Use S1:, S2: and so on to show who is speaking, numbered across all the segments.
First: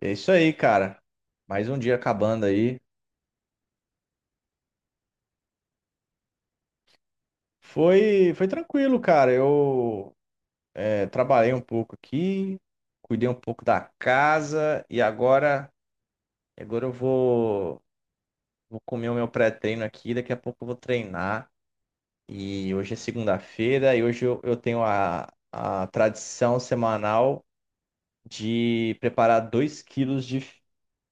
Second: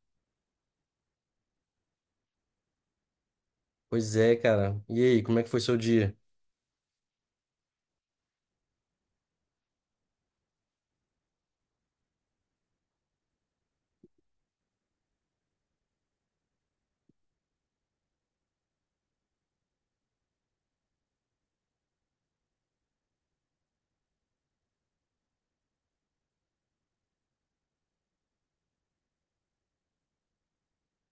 S1: É isso aí, cara. Mais um dia acabando aí.
S2: Pois é, cara. E aí, como é que foi seu dia?
S1: Foi tranquilo, cara. Eu trabalhei um pouco aqui, cuidei um pouco da casa e agora eu vou comer o meu pré-treino aqui. Daqui a pouco eu vou treinar. E hoje é segunda-feira e hoje eu tenho a tradição semanal de preparar 2 quilos de,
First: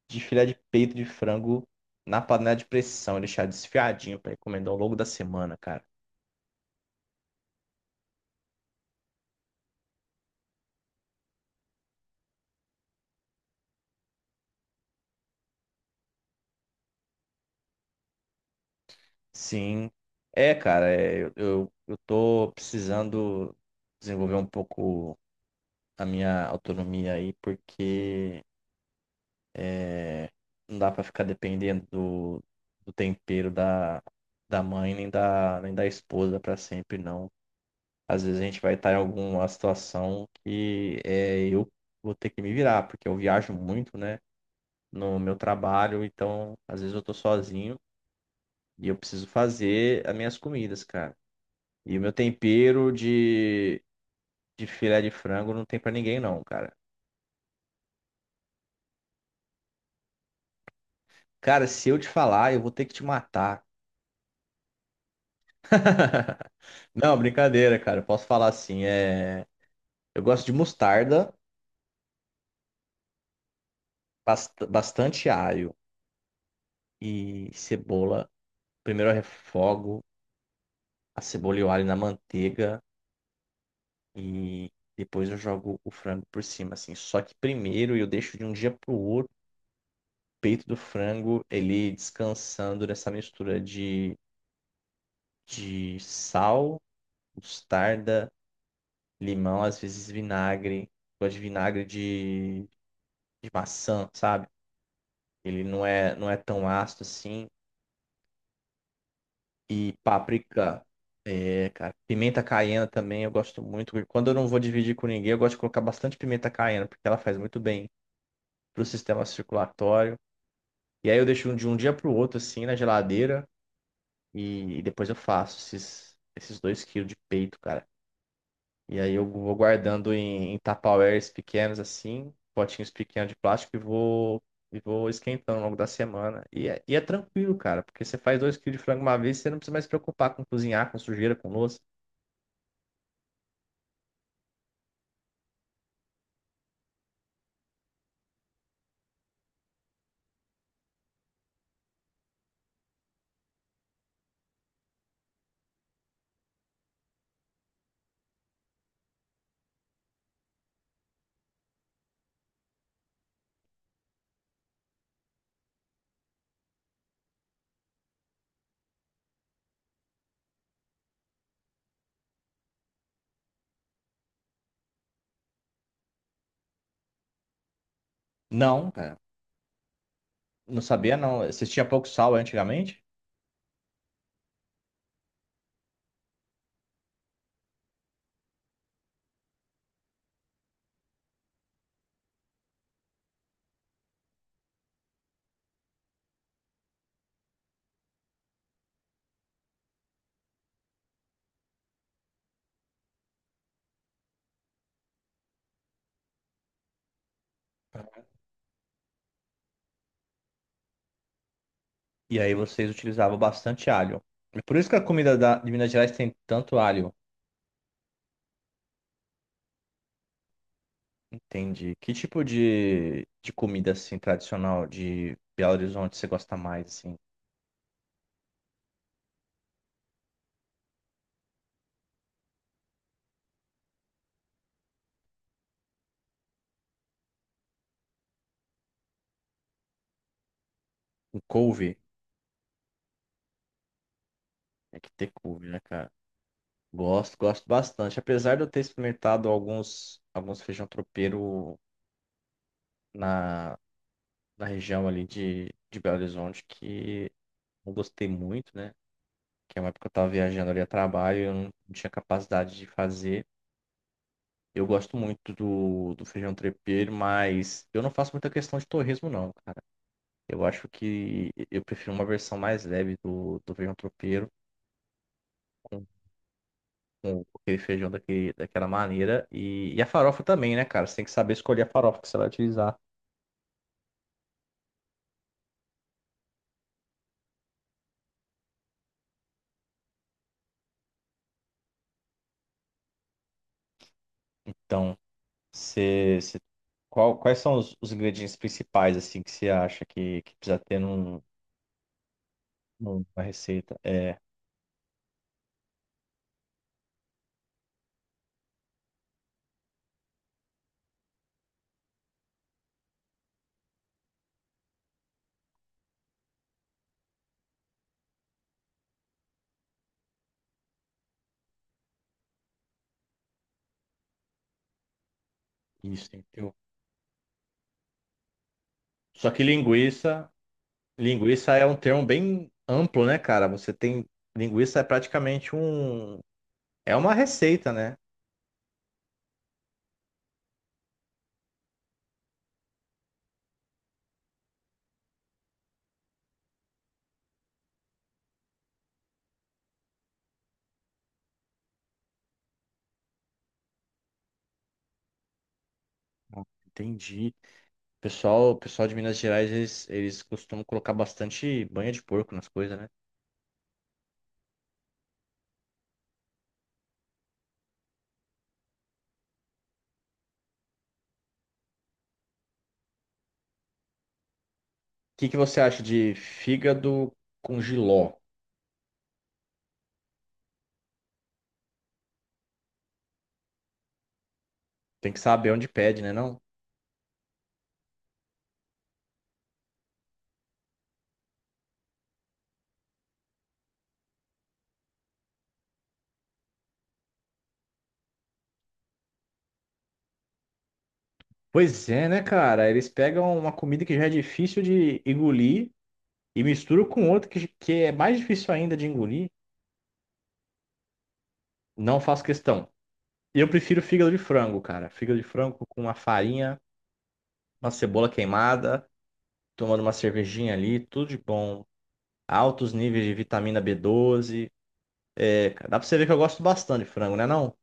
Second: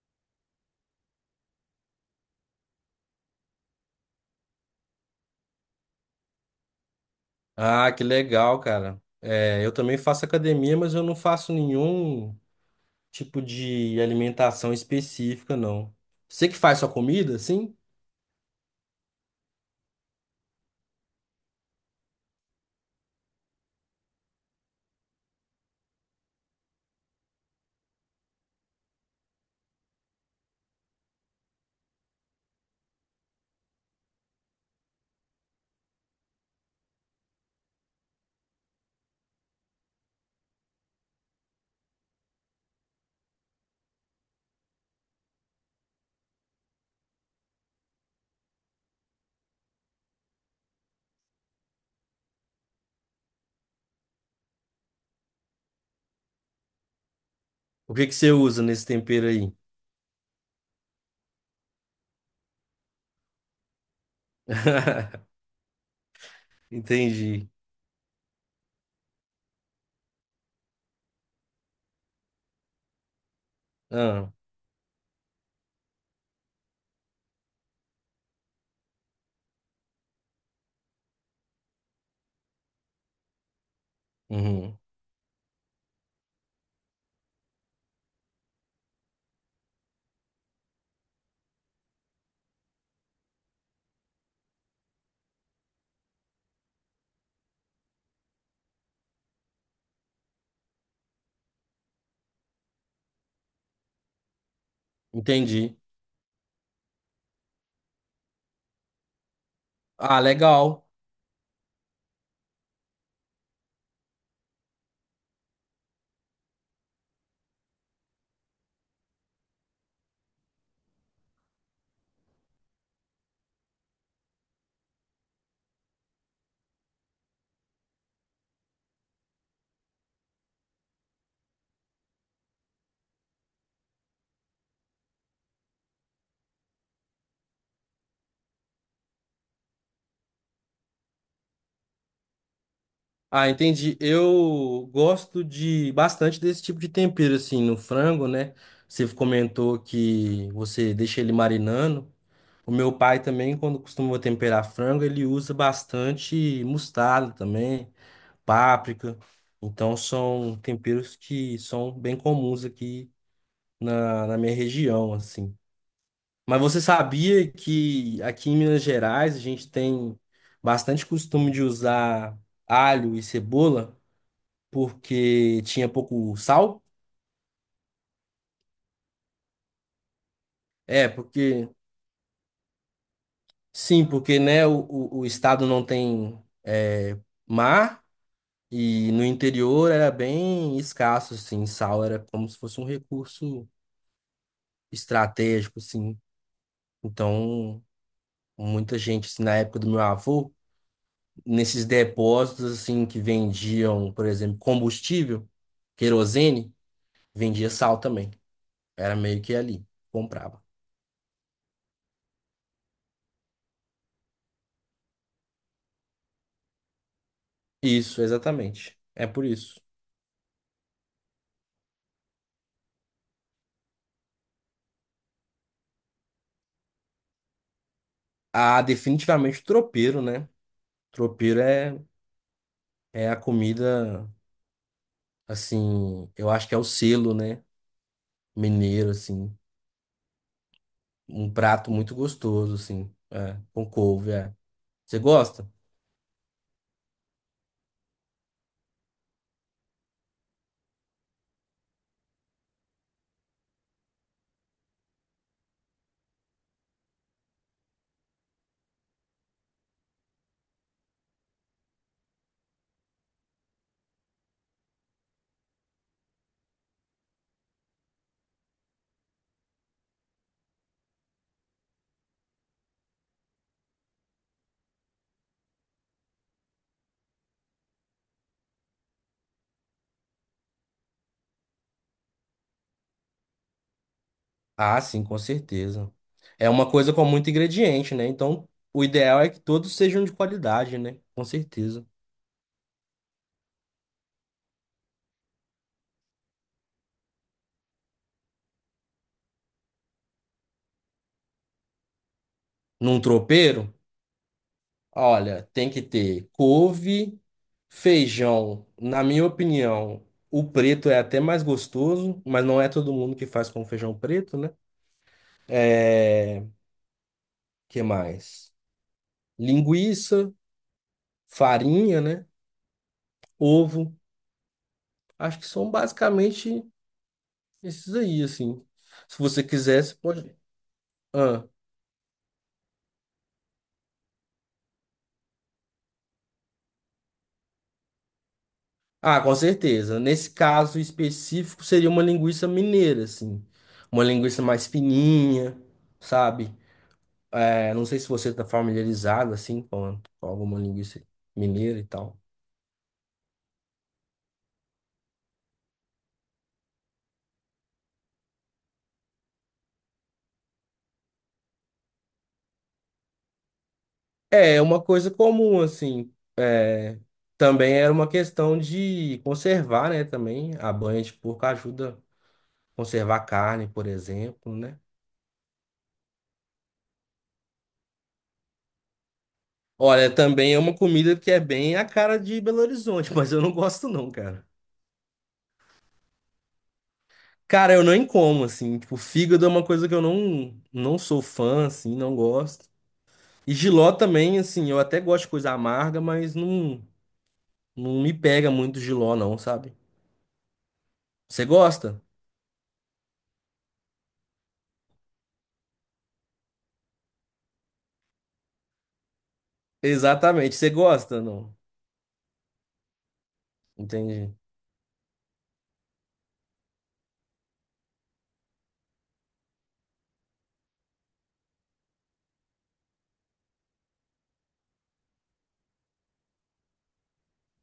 S1: de filé de peito de frango na panela de pressão e deixar desfiadinho para encomendar ao longo da semana, cara.
S2: Ah, que legal, cara. É, eu também faço academia, mas eu não faço nenhum tipo de alimentação específica, não. Você que faz sua comida, sim?
S1: Sim. É, cara, eu tô precisando desenvolver um pouco a minha autonomia aí, porque é, não dá pra ficar dependendo do tempero da mãe nem nem da esposa pra sempre, não. Às vezes a gente vai estar em alguma situação que eu vou ter que me virar, porque eu viajo muito, né, no meu trabalho, então às vezes eu tô sozinho e eu preciso fazer as minhas comidas, cara. E o meu tempero de filé de frango não tem pra ninguém, não, cara.
S2: O que que você usa nesse tempero aí?
S1: Cara, se eu te falar, eu vou ter que te matar. Não,
S2: Entendi.
S1: brincadeira, cara. Eu posso falar assim. Eu gosto de mostarda,
S2: Ah,
S1: bastante alho e cebola. Primeiro eu refogo a cebola e o alho na manteiga e
S2: uhum.
S1: depois eu jogo o frango por cima, assim. Só que primeiro eu deixo de um dia pro outro o peito do frango ele descansando nessa mistura de sal mostarda, limão, às vezes vinagre. Gosto de vinagre de maçã, sabe? Ele
S2: Entendi.
S1: não é tão ácido assim. E
S2: Ah,
S1: páprica.
S2: legal.
S1: É, cara. Pimenta caiena também eu gosto muito. Quando eu não vou dividir com ninguém, eu gosto de colocar bastante pimenta caiena, porque ela faz muito bem pro sistema circulatório. E aí eu deixo de um dia pro outro, assim, na geladeira. E depois eu faço esses 2 quilos de peito, cara. E aí eu vou guardando em tupperwares pequenos assim, potinhos pequenos de plástico e vou esquentando ao longo da semana. E é tranquilo, cara, porque você faz 2 quilos de frango uma vez, você não precisa mais se preocupar com cozinhar, com sujeira, com louça.
S2: Ah, entendi. Eu gosto de bastante desse tipo de tempero, assim, no frango, né? Você comentou que você deixa ele marinando. O meu pai também, quando costuma temperar frango, ele usa bastante mostarda também, páprica. Então são temperos que são bem comuns aqui na minha região, assim. Mas você sabia que aqui em Minas Gerais a gente tem bastante costume de usar alho e cebola porque tinha pouco sal?
S1: Não, cara, não
S2: É,
S1: sabia não.
S2: porque
S1: Vocês tinham pouco sal antigamente,
S2: sim, porque né, o estado não tem é, mar. E no interior era bem escasso, assim, sal era como se fosse um recurso estratégico, assim. Então, muita gente, assim, na época do meu avô, nesses depósitos, assim, que vendiam, por exemplo, combustível, querosene, vendia sal também. Era meio que ali, comprava.
S1: e aí vocês utilizavam bastante alho. É por isso que a comida de Minas Gerais tem tanto alho.
S2: Isso, exatamente. É por isso.
S1: Entendi. Que tipo de comida assim tradicional de Belo Horizonte você gosta mais assim?
S2: Ah, definitivamente o tropeiro, né? Tropeiro é, é a comida, assim, eu acho que é o selo, né? Mineiro, assim.
S1: Com
S2: Um prato
S1: couve?
S2: muito gostoso, assim. É, com couve, é.
S1: É que
S2: Você
S1: ter couve,
S2: gosta?
S1: né, cara? Gosto, gosto bastante. Apesar de eu ter experimentado alguns feijão tropeiro na, na região ali de Belo Horizonte que não gostei muito, né? Que é uma época que eu tava viajando ali a trabalho eu não tinha capacidade de fazer. Eu gosto muito do feijão tropeiro, mas eu não faço muita questão de torresmo, não, cara. Eu acho que eu prefiro uma versão mais leve do feijão tropeiro com aquele feijão daquela maneira. E a farofa também, né, cara? Você tem que saber escolher a farofa que você vai utilizar.
S2: Ah, sim, com certeza. É uma coisa com muito ingrediente, né? Então, o ideal é que todos sejam de qualidade, né? Com certeza.
S1: Então, você, você- quais são os ingredientes principais, assim, que você acha que precisa ter num,
S2: Num
S1: numa
S2: tropeiro,
S1: receita?
S2: olha, tem que ter couve, feijão. Na minha opinião, o preto é até mais gostoso, mas não é todo mundo que faz com feijão preto, né? É, que mais? Linguiça, farinha, né? Ovo. Acho que são
S1: Isso, tem que ter.
S2: basicamente esses aí, assim. Se
S1: Só que
S2: você quisesse,
S1: linguiça,
S2: pode. Ah,
S1: linguiça é um termo bem amplo, né, cara? Linguiça é praticamente é uma receita, né?
S2: ah, com certeza. Nesse caso específico, seria uma linguiça mineira, assim. Uma linguiça mais fininha, sabe? É, não sei se você está familiarizado, assim, com alguma linguiça mineira e tal.
S1: Ah, entendi. Pessoal de Minas Gerais, eles costumam colocar bastante banha de porco nas coisas, né?
S2: É, é uma coisa comum, assim. É, também era uma questão de conservar, né? Também a banha de porco ajuda a conservar a carne, por exemplo, né?
S1: Que você acha de fígado com jiló?
S2: Olha, também é uma comida que é bem a cara de Belo Horizonte, mas eu não gosto não, cara.
S1: Tem que saber onde pede, né, não?
S2: Cara, eu nem como, assim, tipo, fígado é uma coisa que eu não, não sou fã, assim, não gosto. E jiló também, assim, eu até gosto de coisa amarga, mas não, não me pega muito jiló não, sabe? Você
S1: Pois
S2: gosta?
S1: é, né, cara? Eles pegam uma comida que já é difícil de engolir e misturam com outra que é mais difícil ainda de engolir.
S2: Exatamente, você gosta, não?
S1: Não faço questão. Eu prefiro fígado de
S2: Entendi.
S1: frango, cara. Fígado de frango com uma farinha, uma cebola queimada, tomando uma cervejinha ali, tudo de bom. Altos níveis de vitamina B12. É, cara, dá pra você ver que eu gosto bastante de frango, né, não?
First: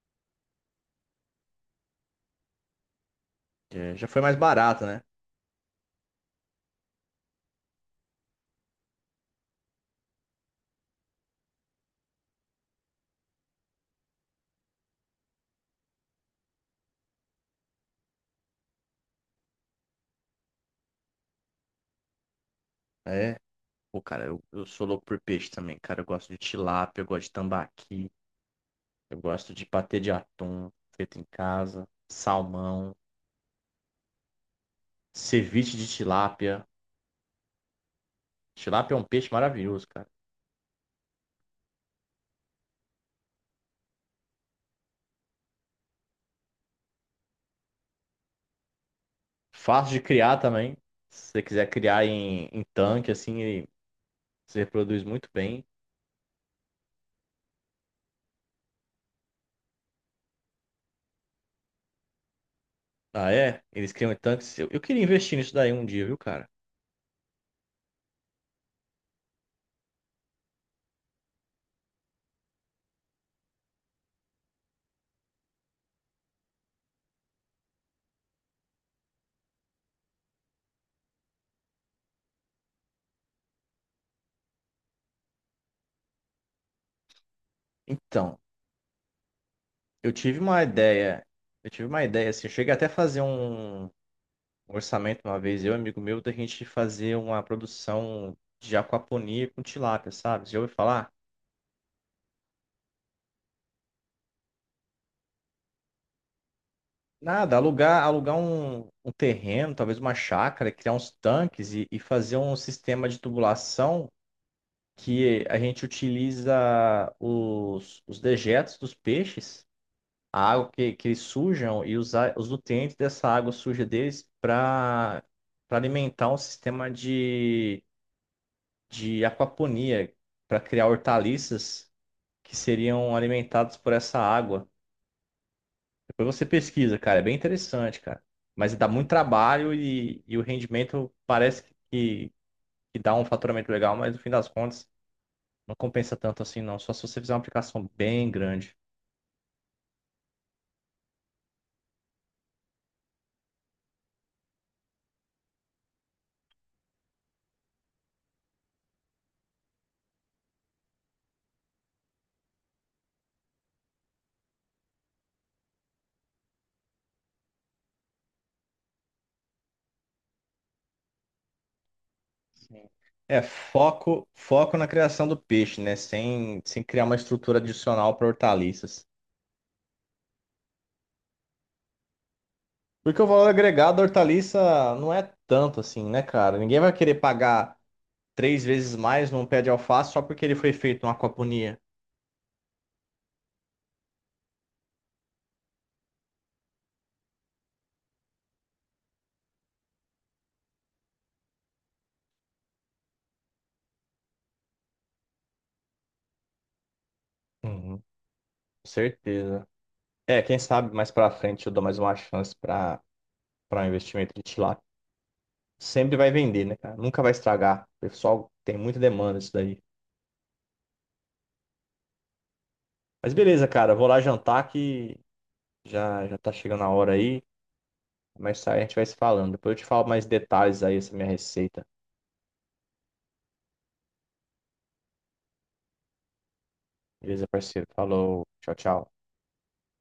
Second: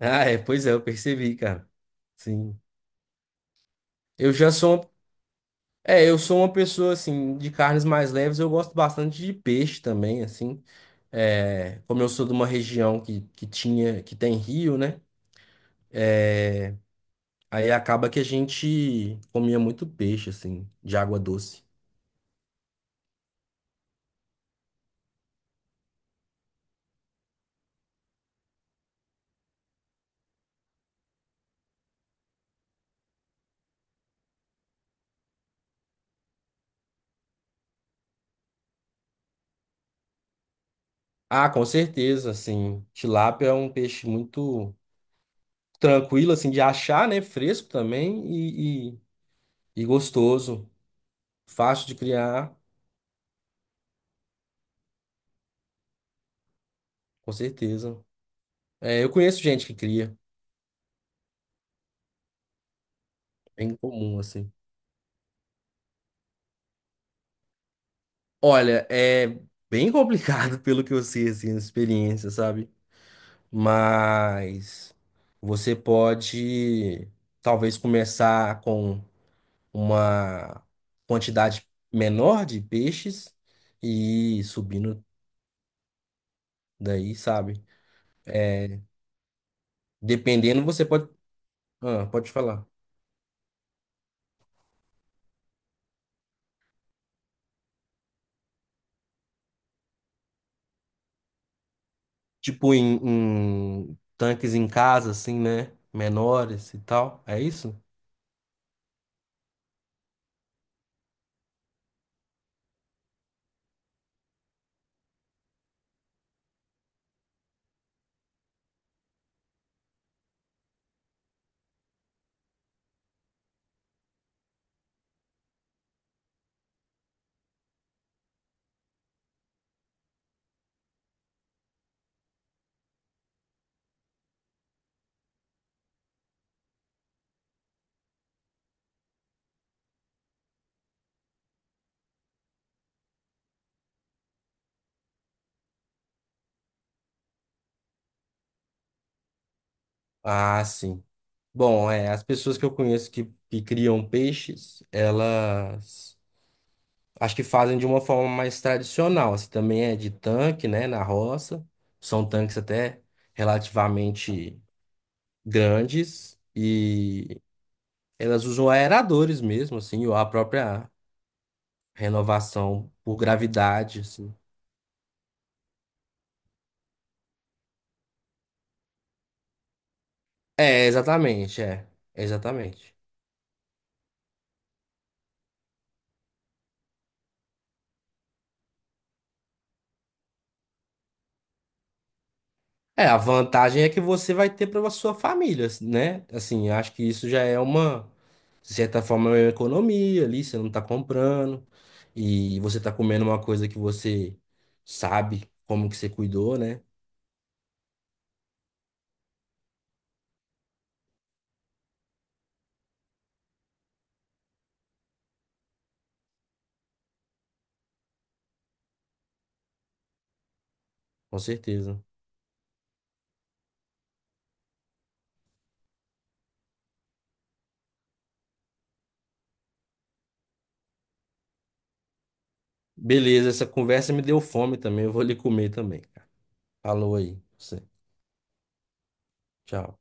S2: Ah, é, pois é, eu percebi, cara. Sim.
S1: É, já foi
S2: Eu
S1: mais
S2: já sou,
S1: barato,
S2: uma-
S1: né?
S2: é, eu sou uma pessoa, assim, de carnes mais leves, eu gosto bastante de peixe também, assim. É, como eu sou de uma região que tinha, que tem rio, né? Aí acaba que a gente comia muito peixe, assim, de água doce.
S1: É. Pô, cara, eu sou louco por peixe também, cara. Eu gosto de tilápia, eu gosto de tambaqui, eu gosto de patê de atum feito em casa, salmão, ceviche de tilápia. Tilápia é um peixe maravilhoso, cara.
S2: Ah, com certeza, assim, tilápia é um peixe muito tranquilo, assim, de achar, né? Fresco também e
S1: Fácil de criar
S2: gostoso.
S1: também. Se você quiser
S2: Fácil de
S1: criar em,
S2: criar,
S1: em tanque, assim, ele se reproduz muito bem.
S2: com certeza. É, eu conheço gente que cria,
S1: Ah, é?
S2: bem
S1: Eles criam em
S2: comum, assim.
S1: tanques. Eu queria investir nisso daí um dia, viu, cara?
S2: Olha, é bem complicado pelo que eu sei, assim, a experiência, sabe? Mas você pode talvez começar com uma quantidade menor de peixes e ir subindo daí, sabe?
S1: Então,
S2: É,
S1: eu tive uma
S2: dependendo, você pode,
S1: ideia. Eu tive uma
S2: ah,
S1: ideia,
S2: pode
S1: assim, eu
S2: falar.
S1: cheguei até a fazer um orçamento uma vez, eu e um amigo meu, da gente fazer uma produção de aquaponia com tilápia, sabe? Você já ouviu falar?
S2: Tipo em tanques em casa, assim, né? Menores e tal. É
S1: Nada,
S2: isso?
S1: alugar um terreno, talvez uma chácara, criar uns tanques e fazer um sistema de tubulação que a gente utiliza os dejetos dos peixes, a água que eles sujam e usar os nutrientes dessa água suja deles para alimentar um sistema de aquaponia, para criar hortaliças que seriam alimentados por essa água. Depois você pesquisa, cara, é bem interessante, cara. Mas dá muito trabalho e o rendimento parece que, que dá um faturamento legal, mas no fim das contas não compensa tanto assim, não. Só se você fizer uma aplicação bem grande.
S2: Ah, sim. Bom, é, as pessoas que eu conheço que criam peixes, elas acho que fazem de uma forma mais tradicional, assim, também é de tanque, né, na roça. São tanques até relativamente grandes e elas usam aeradores mesmo, assim, ou a própria
S1: Sim.
S2: renovação por
S1: É,
S2: gravidade,
S1: foco,
S2: assim.
S1: foco na criação do peixe, né? Sem criar uma estrutura adicional para hortaliças.
S2: É, exatamente, é, exatamente.
S1: Porque o valor agregado da hortaliça não é tanto assim, né, cara? Ninguém vai querer pagar três vezes mais num pé de alface só porque ele foi feito numa aquaponia.
S2: É, a vantagem é que você vai ter para sua família, né? Assim, acho que isso já é uma, de certa forma, é uma economia ali, você não tá comprando e você tá comendo uma coisa que você sabe como que você cuidou, né?
S1: Uhum, com certeza. É, quem sabe mais pra frente eu dou mais uma chance pra para um investimento de tilápia. Sempre vai vender, né, cara? Nunca vai estragar. O pessoal tem muita demanda isso daí.
S2: Com certeza.
S1: Mas beleza, cara, eu vou lá jantar que já já tá chegando a hora aí. Mas aí a gente vai se falando. Depois eu te falo mais detalhes aí essa minha receita.
S2: Beleza, essa conversa me deu fome também, eu vou ali comer também, cara. Falou aí,
S1: Beleza,
S2: você.
S1: parceiro? Falou. Tchau, tchau.
S2: Tchau.